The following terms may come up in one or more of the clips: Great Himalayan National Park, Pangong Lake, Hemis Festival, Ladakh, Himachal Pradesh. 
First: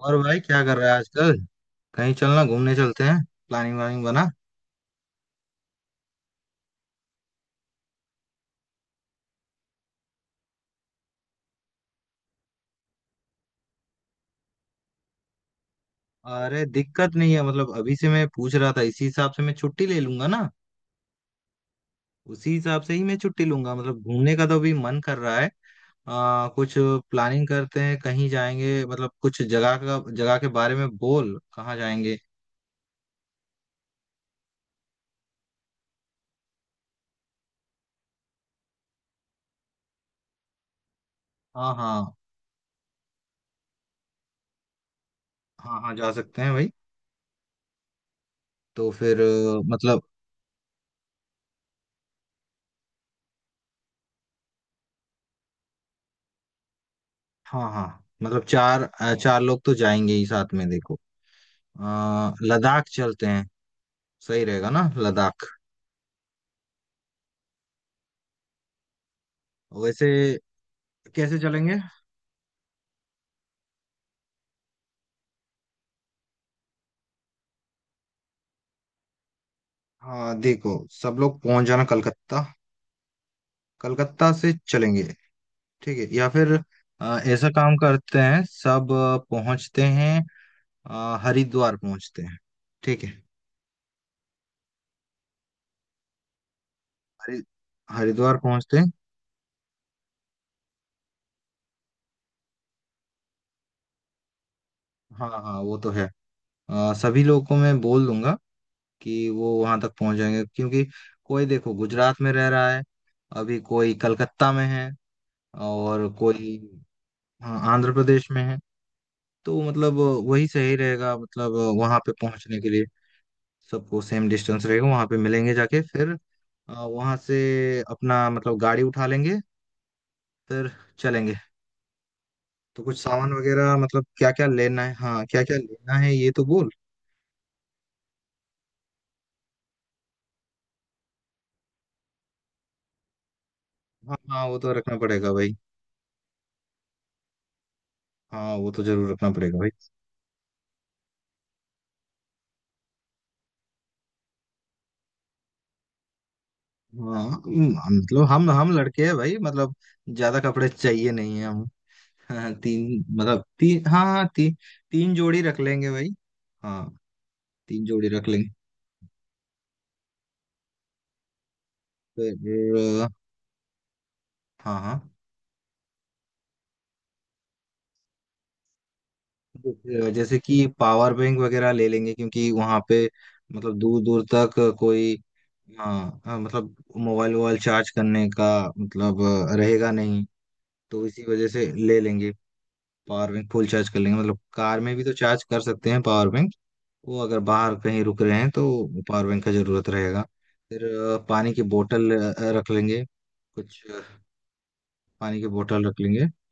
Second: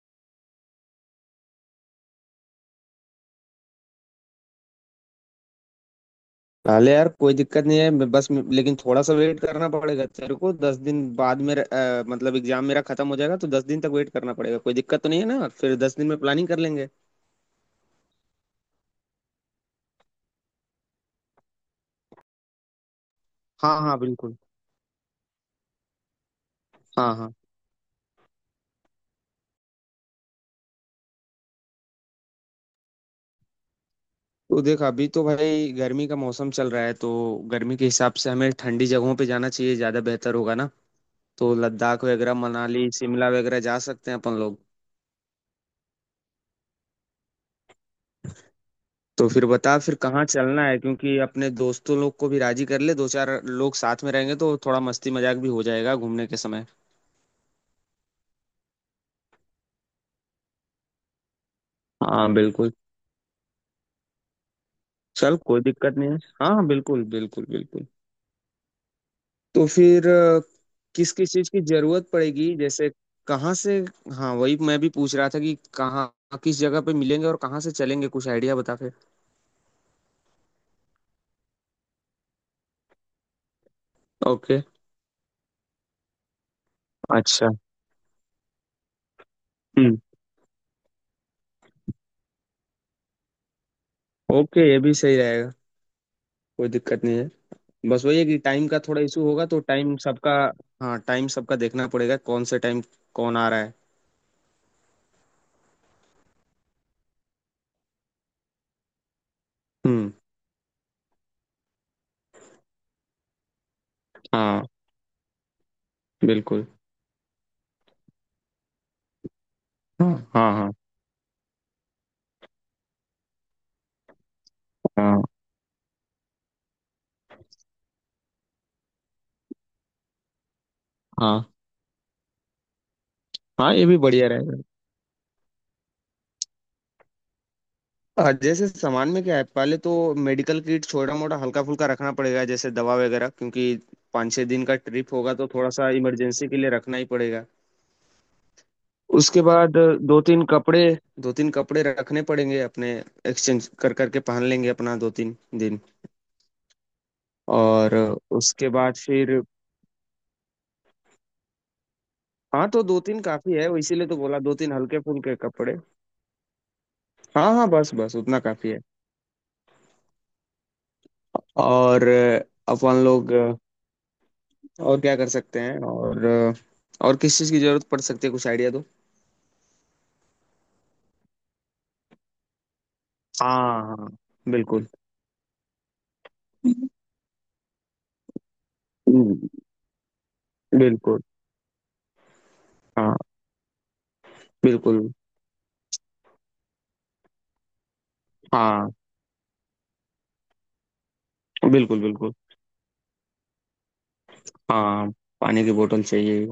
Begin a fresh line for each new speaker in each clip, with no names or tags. और भाई क्या कर रहा है आजकल। कहीं चलना, घूमने चलते हैं। प्लानिंग वानिंग बना।
अरे यार, कोई दिक्कत नहीं है। मैं बस लेकिन थोड़ा सा वेट करना पड़ेगा तेरे को। 10 दिन बाद में मतलब एग्जाम मेरा खत्म हो जाएगा तो 10 दिन तक वेट करना पड़ेगा। कोई दिक्कत तो नहीं है ना? फिर 10 दिन में प्लानिंग कर
अरे
लेंगे।
दिक्कत नहीं है, मतलब अभी से मैं पूछ रहा था, इसी हिसाब से मैं छुट्टी ले लूंगा ना। उसी हिसाब से ही मैं छुट्टी लूंगा,
हाँ हाँ
मतलब घूमने
बिल्कुल।
का तो अभी मन कर रहा है। कुछ
हाँ हाँ।
प्लानिंग करते हैं, कहीं जाएंगे, मतलब कुछ जगह का, जगह के बारे में बोल, कहाँ जाएंगे।
तो देख, अभी तो भाई गर्मी का मौसम चल रहा है तो गर्मी के हिसाब से हमें ठंडी जगहों पे जाना चाहिए, ज्यादा बेहतर होगा ना। तो
हाँ
लद्दाख
हाँ।
वगैरह, मनाली, शिमला वगैरह जा सकते हैं अपन लोग।
हाँ हाँ, जा सकते हैं भाई। तो फिर
तो फिर बता, फिर
मतलब,
कहाँ चलना है? क्योंकि अपने दोस्तों लोग को भी राजी कर ले, दो चार लोग साथ में रहेंगे तो थोड़ा मस्ती मजाक भी हो जाएगा घूमने के समय।
हाँ हाँ मतलब चार चार लोग तो जाएंगे ही साथ में। देखो,
हाँ बिल्कुल।
लद्दाख चलते हैं। सही रहेगा ना
चल,
लद्दाख।
कोई दिक्कत नहीं है। हाँ हाँ बिल्कुल बिल्कुल बिल्कुल। तो फिर
वैसे
किस किस
कैसे
चीज की
चलेंगे।
जरूरत पड़ेगी, जैसे कहाँ से? हाँ, वही मैं भी पूछ रहा था कि कहाँ किस जगह पे मिलेंगे और कहाँ से चलेंगे। कुछ आइडिया बता फिर।
हाँ देखो, सब लोग पहुंच जाना कलकत्ता। कलकत्ता से
ओके।
चलेंगे। ठीक है, या फिर ऐसा
अच्छा।
काम करते हैं, सब पहुंचते
हम्म।
हैं, हरिद्वार पहुंचते हैं। ठीक है।
ओके, ये भी सही रहेगा। कोई दिक्कत नहीं है।
हरि
बस वही है
हरिद्वार
कि टाइम
पहुंचते
का
हैं।
थोड़ा इशू होगा तो टाइम सबका। हाँ, टाइम सबका देखना पड़ेगा, कौन से टाइम कौन आ रहा है।
हाँ हाँ वो तो है। सभी लोगों को मैं बोल दूंगा कि वो वहां तक
हम्म।
पहुंच जाएंगे, क्योंकि कोई देखो गुजरात में रह रहा है, अभी कोई कलकत्ता
हाँ
में है, और
बिल्कुल।
कोई, हाँ, आंध्र प्रदेश में है। तो मतलब
हाँ
वही
हाँ हाँ।
सही रहेगा, मतलब वहां पे पहुंचने के लिए सबको सेम डिस्टेंस रहेगा। वहां पे
हाँ
मिलेंगे, जाके फिर वहां से अपना मतलब गाड़ी उठा लेंगे, फिर चलेंगे।
हाँ,
तो कुछ सामान
हाँ,
वगैरह
ये भी
मतलब
बढ़िया
क्या क्या
रहेगा।
लेना है, हाँ क्या क्या लेना है ये तो बोल।
जैसे सामान में क्या है, पहले तो मेडिकल किट छोटा मोटा हल्का फुल्का रखना पड़ेगा, जैसे दवा वगैरह, क्योंकि
हाँ
पाँच
हाँ
छः
वो
दिन
तो
का
रखना
ट्रिप
पड़ेगा
होगा तो
भाई।
थोड़ा सा इमरजेंसी के लिए रखना ही पड़ेगा।
हाँ वो तो जरूर रखना
उसके
पड़ेगा भाई।
बाद दो तीन कपड़े, दो तीन कपड़े रखने पड़ेंगे अपने। एक्सचेंज कर करके पहन लेंगे अपना 2-3 दिन।
हाँ।
और
मतलब हम
उसके
हम
बाद
लड़के हैं भाई,
फिर
मतलब ज्यादा कपड़े चाहिए नहीं है हम। हाँ,
हाँ, तो दो
तीन
तीन
मतलब
काफी है, वो
तीन, हाँ
इसीलिए तो
हाँ
बोला, दो तीन हल्के
तीन
फुल्के
जोड़ी रख
कपड़े।
लेंगे भाई। हाँ,
हाँ हाँ
तीन
बस
जोड़ी
बस
रख
उतना
लेंगे।
काफी है। और
फिर
अपन लोग
हाँ हाँ।
और क्या कर सकते हैं? और किस चीज की जरूरत पड़ सकती है? कुछ आइडिया दो।
तो फिर, जैसे कि पावर बैंक वगैरह ले लेंगे, क्योंकि वहां पे मतलब
हाँ
दूर
हाँ
दूर तक
बिल्कुल।
कोई, हाँ हाँ, मतलब मोबाइल वोबाइल चार्ज करने का मतलब
हम्म,
रहेगा नहीं, तो
बिल्कुल।
इसी वजह से ले लेंगे।
हाँ
पावर बैंक फुल चार्ज कर लेंगे, मतलब कार में भी
बिल्कुल।
तो चार्ज कर सकते हैं पावर बैंक। वो अगर बाहर कहीं रुक रहे हैं तो
हाँ
पावर बैंक का जरूरत रहेगा। फिर पानी की
बिल्कुल
बोतल
बिल्कुल।
रख लेंगे, कुछ
हाँ,
पानी की
पानी की
बोतल रख
बोतल
लेंगे।
चाहिए।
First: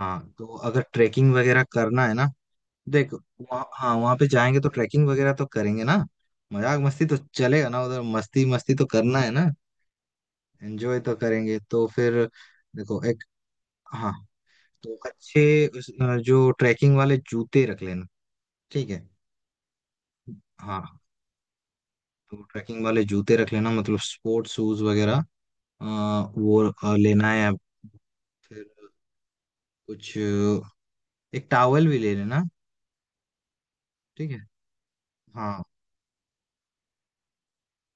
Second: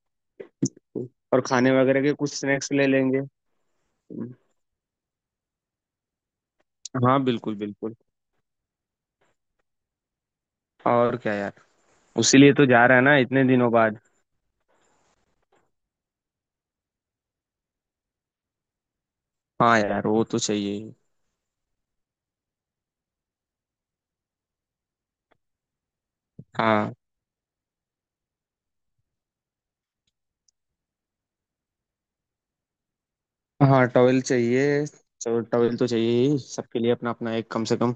हाँ तो अगर ट्रैकिंग
और
वगैरह
खाने वगैरह
करना
के
है ना।
कुछ स्नैक्स ले
देख
लेंगे।
वहाँ, हाँ वहाँ पे जाएंगे तो ट्रैकिंग वगैरह तो करेंगे ना। मजाक मस्ती तो
हाँ बिल्कुल
चलेगा ना
बिल्कुल।
उधर, मस्ती मस्ती तो करना है ना। एंजॉय तो
और क्या यार,
करेंगे तो फिर।
उसी लिए तो जा रहा
देखो
है ना,
एक,
इतने दिनों बाद।
हाँ, तो अच्छे उस- जो ट्रैकिंग वाले जूते रख लेना। ठीक है।
हाँ यार, वो तो चाहिए ही।
हाँ, तो ट्रैकिंग वाले जूते रख लेना, मतलब स्पोर्ट्स शूज वगैरह, अ, वो
हाँ।
लेना है। फिर कुछ एक टावल भी ले लेना।
हाँ, टॉवेल
ठीक है।
चाहिए। तो
हाँ
टॉवेल तो चाहिए ही सबके लिए, अपना अपना एक कम से कम।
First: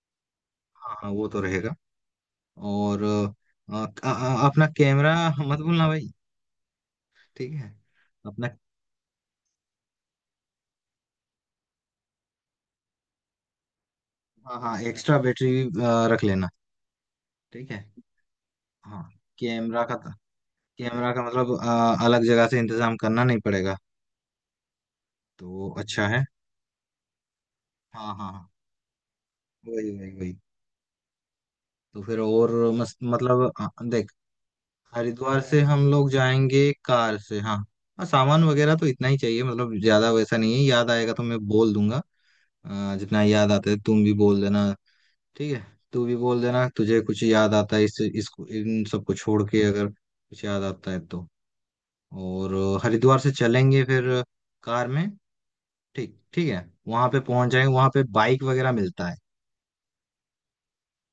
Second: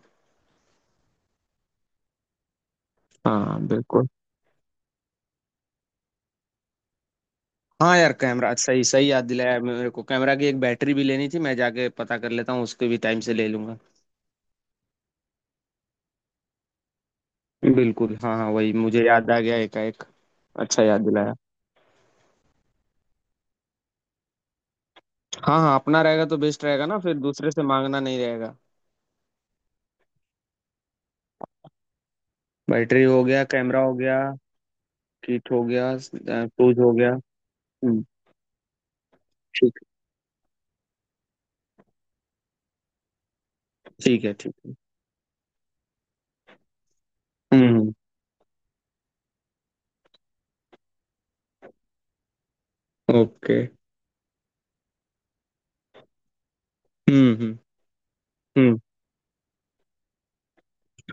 हाँ, हाँ वो तो रहेगा। और
हाँ
अ,
बिल्कुल।
अपना कैमरा मत भूलना भाई। ठीक है।
हाँ यार,
अपना,
कैमरा सही सही याद दिलाया मेरे को। कैमरा की एक बैटरी भी लेनी थी, मैं जाके पता कर लेता हूँ उसके भी, टाइम से ले लूंगा।
हाँ हाँ एक्स्ट्रा बैटरी रख लेना। ठीक है।
बिल्कुल। हाँ हाँ, वही
हाँ,
मुझे याद आ गया
कैमरा का।
एकाएक। अच्छा याद
कैमरा का
दिलाया।
मतलब अलग जगह से इंतजाम करना नहीं पड़ेगा, तो
हाँ
वो
हाँ, अपना
अच्छा है।
रहेगा तो बेस्ट रहेगा ना, फिर दूसरे से मांगना
हाँ
नहीं
हाँ हाँ।
रहेगा।
वही वही वही। तो फिर और,
बैटरी हो गया,
मतलब
कैमरा हो
देख,
गया,
हरिद्वार
किट
से
हो
हम
गया,
लोग जाएंगे
शूज हो गया।
कार से, हाँ।
हम्म।
हाँ, सामान वगैरह तो इतना ही चाहिए, मतलब
ठीक।
ज्यादा वैसा नहीं है, याद आएगा तो मैं बोल दूंगा। जितना याद आता है तुम भी
ठीक है।
बोल
ठीक
देना।
है।
ठीक है। तू भी बोल देना, तुझे कुछ याद आता है
हम्म।
इस, इसको, इन सबको छोड़ के अगर कुछ याद आता है तो। और, हरिद्वार से
ओके।
चलेंगे फिर कार में। ठीक, ठीक है। वहां पे पहुंच
हम्म।
जाएंगे, वहां पे बाइक वगैरह
हम्म।
मिलता है।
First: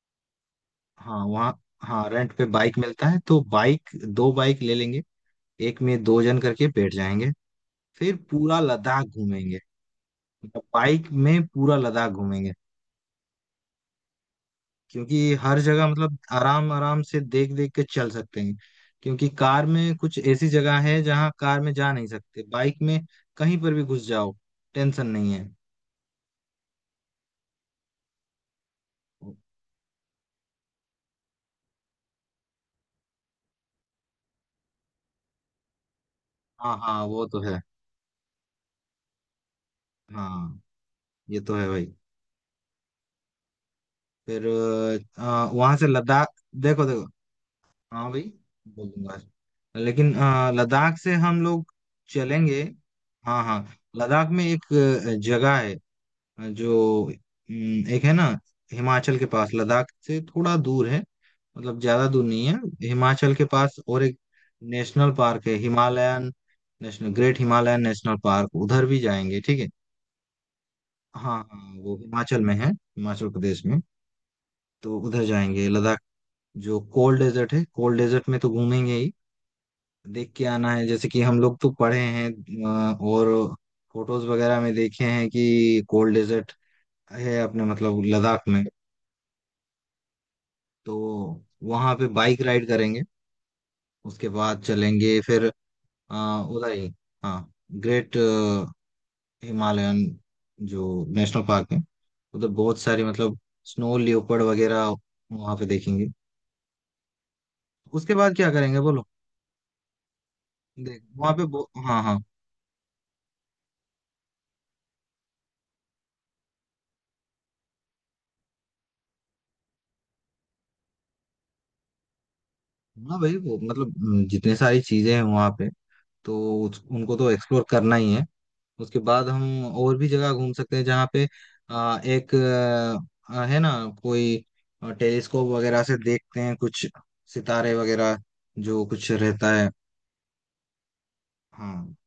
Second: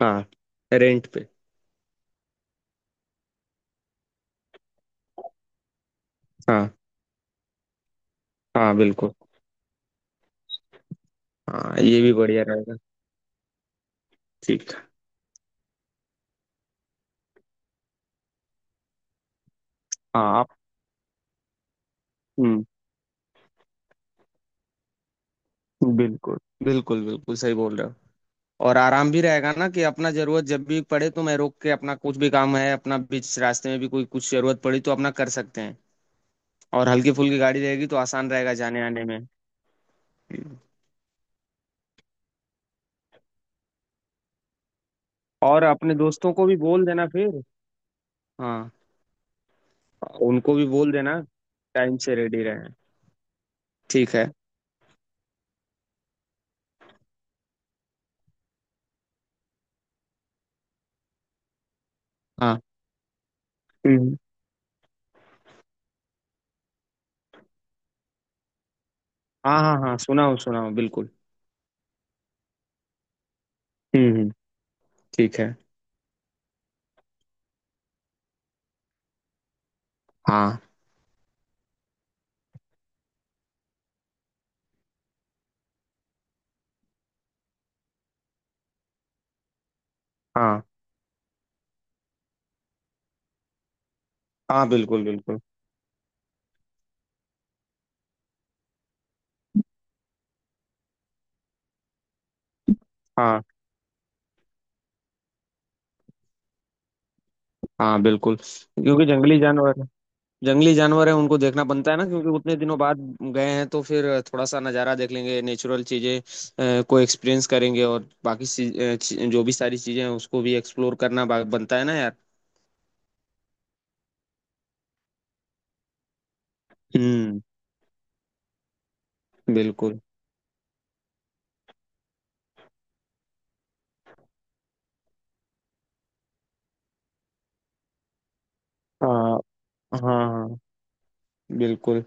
हाँ, रेंट
हाँ
पे।
वहाँ, हाँ रेंट पे बाइक मिलता है, तो बाइक दो बाइक ले लेंगे। एक में दो जन करके
हाँ।
बैठ जाएंगे, फिर पूरा
हाँ
लद्दाख
बिल्कुल।
घूमेंगे, मतलब बाइक में
हाँ,
पूरा
ये
लद्दाख
भी बढ़िया
घूमेंगे।
रहेगा। ठीक है।
क्योंकि हर जगह मतलब आराम आराम से देख देख के चल सकते हैं, क्योंकि कार में कुछ
हाँ
ऐसी
आप।
जगह है जहाँ कार में जा नहीं सकते,
हम्म,
बाइक में कहीं पर भी घुस जाओ, टेंशन नहीं है।
बिल्कुल। बिल्कुल बिल्कुल, सही बोल रहे हो। और आराम भी रहेगा ना, कि अपना जरूरत जब भी पड़े तो मैं रोक के अपना, कुछ भी काम है अपना, बीच रास्ते में भी कोई कुछ जरूरत पड़ी तो अपना कर सकते हैं।
हाँ
और
हाँ
हल्की
वो
फुल्की
तो है।
गाड़ी रहेगी तो आसान रहेगा जाने आने में।
हाँ ये तो है भाई। फिर
और
वहां से
अपने
लद्दाख।
दोस्तों को भी
देखो
बोल
देखो,
देना फिर।
हाँ भाई,
हाँ।
बोलूंगा। लेकिन
उनको भी बोल
लद्दाख से
देना,
हम लोग
टाइम से रेडी
चलेंगे।
रहे।
हाँ हाँ।
ठीक
लद्दाख
है।
में एक जगह है, जो एक है ना, हिमाचल के पास, लद्दाख से थोड़ा दूर है, मतलब ज्यादा दूर नहीं है।
हाँ।
हिमाचल के पास, और
हम्म।
एक नेशनल पार्क है, Himalayan national, great Himalayan national park, उधर भी जाएंगे, ठीक
हाँ
है।
हाँ हाँ, सुनाओ सुनाओ, बिल्कुल।
हाँ हाँ वो हिमाचल में है, हिमाचल प्रदेश में।
हम्म।
तो उधर
ठीक है।
जाएंगे, लद्दाख जो कोल्ड डेजर्ट है, कोल्ड डेजर्ट में तो घूमेंगे ही, देख के
हाँ
आना है, जैसे कि हम लोग तो पढ़े हैं और फोटोज वगैरह में देखे हैं कि कोल्ड डेजर्ट है अपने मतलब लद्दाख में।
हाँ
तो वहां पे बाइक राइड करेंगे, उसके बाद
हाँ बिल्कुल
चलेंगे
बिल्कुल।
फिर अ, उधर ही, हाँ, ग्रेट हिमालयन जो नेशनल पार्क है, उधर बहुत सारी मतलब
हाँ
स्नो लियोपर्ड वगैरह वहां पे देखेंगे।
हाँ
उसके बाद
बिल्कुल,
क्या करेंगे बोलो।
क्योंकि जंगली जानवर, जंगली
देख
जानवर है,
वहां
उनको
पे
देखना बनता है
हाँ
ना,
हाँ,
क्योंकि उतने दिनों बाद गए हैं तो फिर थोड़ा सा नज़ारा देख लेंगे, नेचुरल चीज़ें को एक्सपीरियंस करेंगे, और बाकी जो भी सारी चीज़ें हैं उसको भी एक्सप्लोर करना बनता है ना यार।
हाँ भाई वो मतलब जितने सारी चीजें हैं वहां पे तो उनको तो
हम्म।
एक्सप्लोर करना ही है। उसके बाद हम और
बिल्कुल।
भी जगह घूम सकते हैं, जहाँ पे एक, है ना कोई, टेलीस्कोप वगैरह से देखते हैं कुछ सितारे वगैरह जो कुछ
हाँ
रहता है।
हाँ हाँ।
हाँ,
बिल्कुल।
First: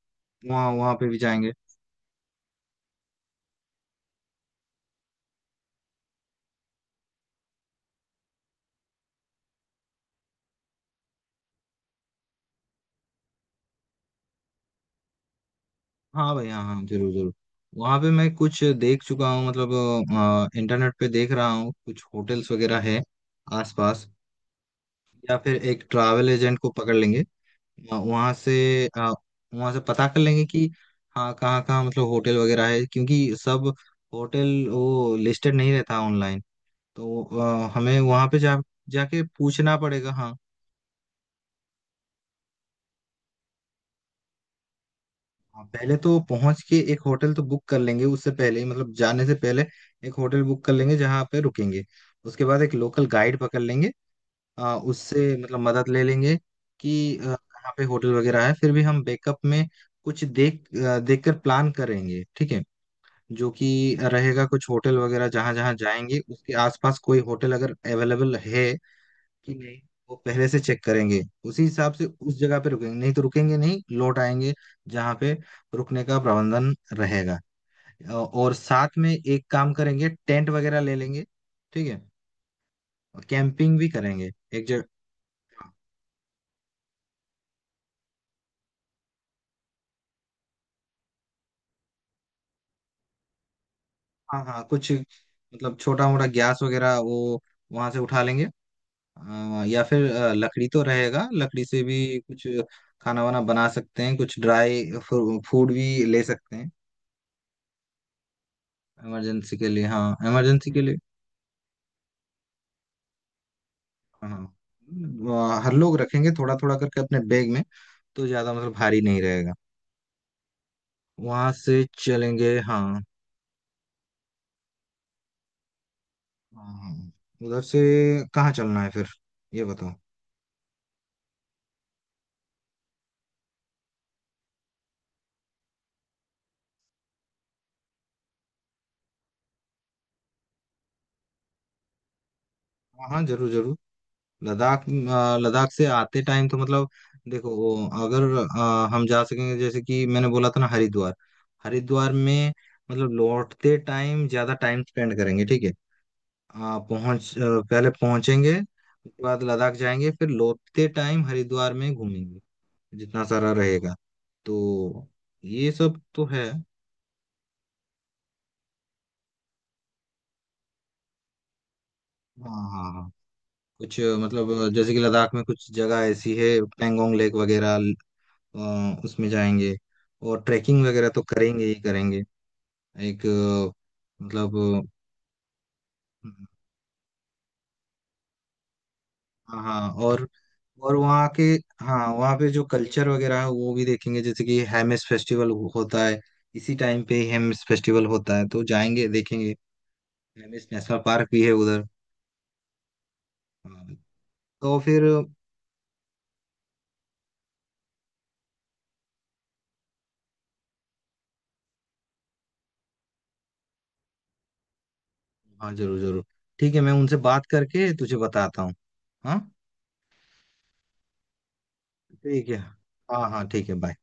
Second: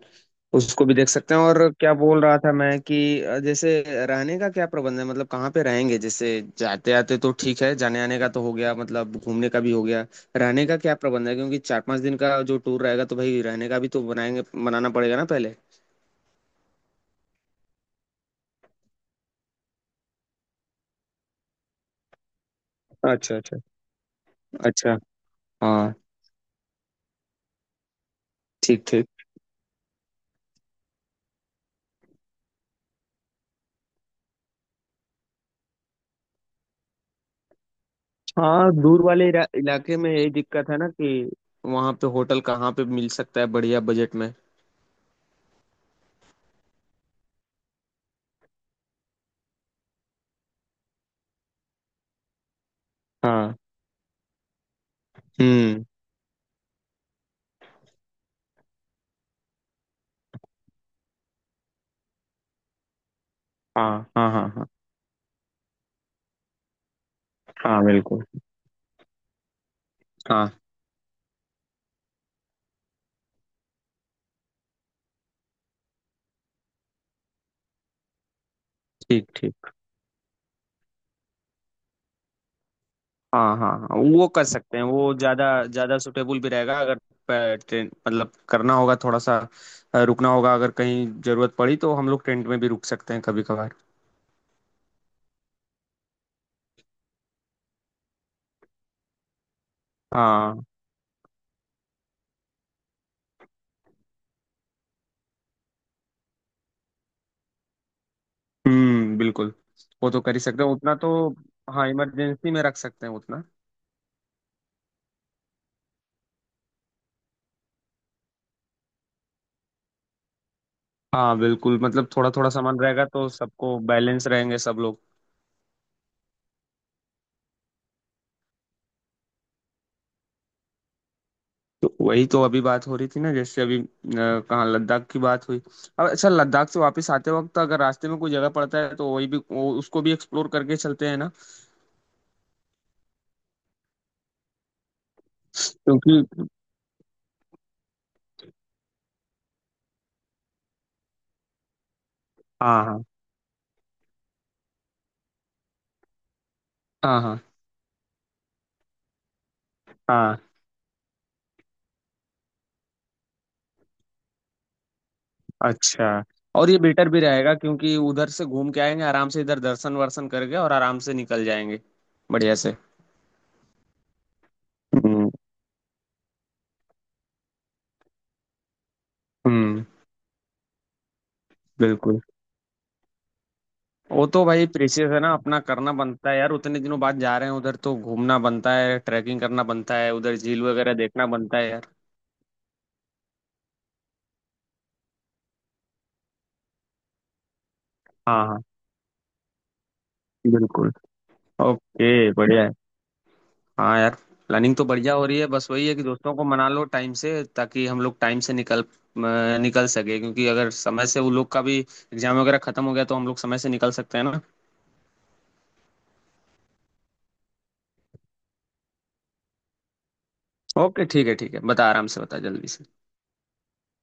वहाँ
उसको
वहाँ
भी
पे
देख
भी
सकते हैं।
जाएंगे।
और क्या बोल रहा था मैं, कि जैसे रहने का क्या प्रबंध है, मतलब कहाँ पे रहेंगे, जैसे? जाते आते तो ठीक है, जाने आने का तो हो गया, मतलब घूमने का भी हो गया। रहने का क्या प्रबंध है, क्योंकि 4-5 दिन का जो टूर रहेगा तो भाई रहने का भी तो बनाएंगे, बनाना पड़ेगा ना पहले।
हाँ भाई, हाँ हाँ जरूर जरूर। वहाँ पे मैं कुछ देख चुका हूँ, मतलब इंटरनेट पे देख रहा हूँ, कुछ होटल्स वगैरह है
अच्छा अच्छा।
आसपास,
अच्छा।
या फिर एक
हाँ।
ट्रैवल एजेंट को पकड़ लेंगे वहां से।
ठीक ठीक।
आ, वहां से पता कर लेंगे कि हाँ कहाँ कहाँ मतलब होटल वगैरह है, क्योंकि सब होटल वो लिस्टेड नहीं रहता ऑनलाइन। तो हमें वहां पे जा
हाँ, दूर
जाके
वाले
पूछना
इलाके में
पड़ेगा,
यही
हाँ।
दिक्कत है ना, कि वहाँ पे होटल कहाँ पे मिल सकता है बढ़िया बजट में।
हाँ, पहले तो पहुंच के एक होटल तो बुक कर लेंगे, उससे पहले ही मतलब जाने से पहले एक होटल बुक कर लेंगे जहाँ पे रुकेंगे। उसके बाद एक लोकल गाइड
हाँ।
पकड़ लेंगे, उससे मतलब
हम्म।
मदद ले लेंगे कि कहाँ पे होटल वगैरह है। फिर भी हम बैकअप में कुछ देखकर प्लान करेंगे, ठीक है। जो कि
हाँ हाँ
रहेगा
हाँ। हाँ।
कुछ होटल वगैरह, जहां जहां जाएंगे उसके आसपास कोई होटल अगर
हाँ बिल्कुल।
अवेलेबल है कि नहीं, वो पहले
हाँ।
से चेक करेंगे। उसी हिसाब से उस जगह पे रुकेंगे, नहीं तो रुकेंगे नहीं, लौट आएंगे जहां पे रुकने का प्रबंधन रहेगा। और साथ में
ठीक
एक
ठीक।
काम करेंगे, टेंट वगैरह ले लेंगे, ठीक है, और
हाँ हाँ
कैंपिंग भी
हाँ, वो
करेंगे
कर
एक
सकते
जगह।
हैं, वो ज्यादा ज्यादा सुटेबल भी रहेगा, अगर ट्रेन मतलब करना होगा थोड़ा सा, रुकना होगा। अगर कहीं जरूरत पड़ी तो हम लोग टेंट में भी रुक सकते हैं, कभी कभार।
हाँ हाँ कुछ मतलब छोटा मोटा गैस वगैरह वो वहां से उठा लेंगे। हाँ, या फिर
हाँ।
लकड़ी तो रहेगा, लकड़ी से भी कुछ खाना वाना बना सकते हैं, कुछ ड्राई फूड भी ले सकते हैं
बिल्कुल।
इमरजेंसी के लिए, हाँ
वो तो कर ही सकते
इमरजेंसी
हैं
के
उतना
लिए।
तो। हाँ, इमरजेंसी में रख सकते हैं उतना।
हाँ वहाँ हर लोग रखेंगे थोड़ा थोड़ा करके अपने बैग में, तो ज्यादा मतलब भारी नहीं रहेगा।
हाँ
वहां
बिल्कुल,
से
मतलब थोड़ा थोड़ा
चलेंगे,
सामान
हाँ,
रहेगा तो सबको बैलेंस रहेंगे सब लोग।
हाँ, हाँ, उधर से कहाँ चलना है फिर, ये बताओ।
तो वही तो अभी बात हो रही थी ना, जैसे अभी कहाँ लद्दाख की बात हुई। अब अच्छा, लद्दाख से वापस आते वक्त अगर रास्ते में कोई जगह पड़ता है तो उसको भी एक्सप्लोर करके चलते हैं ना,
हाँ हाँ जरूर जरूर। लद्दाख लद्दाख से
क्योंकि।
आते टाइम तो मतलब देखो वो अगर हम जा सकेंगे, जैसे कि मैंने बोला था ना हरिद्वार, हरिद्वार में
हाँ हाँ
मतलब लौटते टाइम ज्यादा टाइम स्पेंड करेंगे, ठीक है। अ,
हाँ
पहुंच
हाँ
अ, पहले पहुंचेंगे, उसके बाद लद्दाख जाएंगे, फिर
हाँ।
लौटते टाइम हरिद्वार में घूमेंगे, जितना सारा रहेगा। तो ये सब
अच्छा,
तो है।
और ये बेटर भी रहेगा क्योंकि उधर से घूम के आएंगे आराम से, इधर दर्शन वर्शन करके और आराम से निकल जाएंगे बढ़िया
हाँ
से।
हाँ हाँ। कुछ मतलब जैसे कि
हम्म।
लद्दाख में कुछ जगह ऐसी है, पेंगोंग लेक वगैरह, उसमें जाएंगे,
हम्म,
और ट्रैकिंग वगैरह तो करेंगे ही
बिल्कुल।
करेंगे। एक
वो तो
मतलब
भाई
अ,
प्रेशियस है ना, अपना करना बनता है यार, उतने दिनों बाद जा रहे हैं उधर तो घूमना बनता है, ट्रैकिंग
हाँ
करना
हाँ,
बनता है, उधर झील वगैरह
और
देखना
वहाँ के,
बनता है यार।
हाँ वहाँ पे जो कल्चर वगैरह है वो भी देखेंगे, जैसे कि हेमिस फेस्टिवल होता है, इसी टाइम पे हेमिस फेस्टिवल होता
हाँ
है तो
हाँ
जाएंगे देखेंगे। हेमिस
बिल्कुल।
नेशनल पार्क भी है उधर।
ओके, बढ़िया है।
हाँ।
हाँ यार, प्लानिंग
तो
तो
फिर,
बढ़िया हो रही है, बस वही है कि दोस्तों को मना लो टाइम से, ताकि हम लोग टाइम से निकल सके, क्योंकि अगर समय से वो लोग का भी एग्जाम वगैरह खत्म हो गया तो हम लोग समय से निकल सकते हैं ना।
हाँ जरूर जरूर। ठीक है, मैं उनसे बात करके तुझे बताता हूँ। हाँ।
ओके ठीक है ठीक है, बता, आराम से बता,
ठीक है,
जल्दी से।
हाँ हाँ ठीक है, बाय।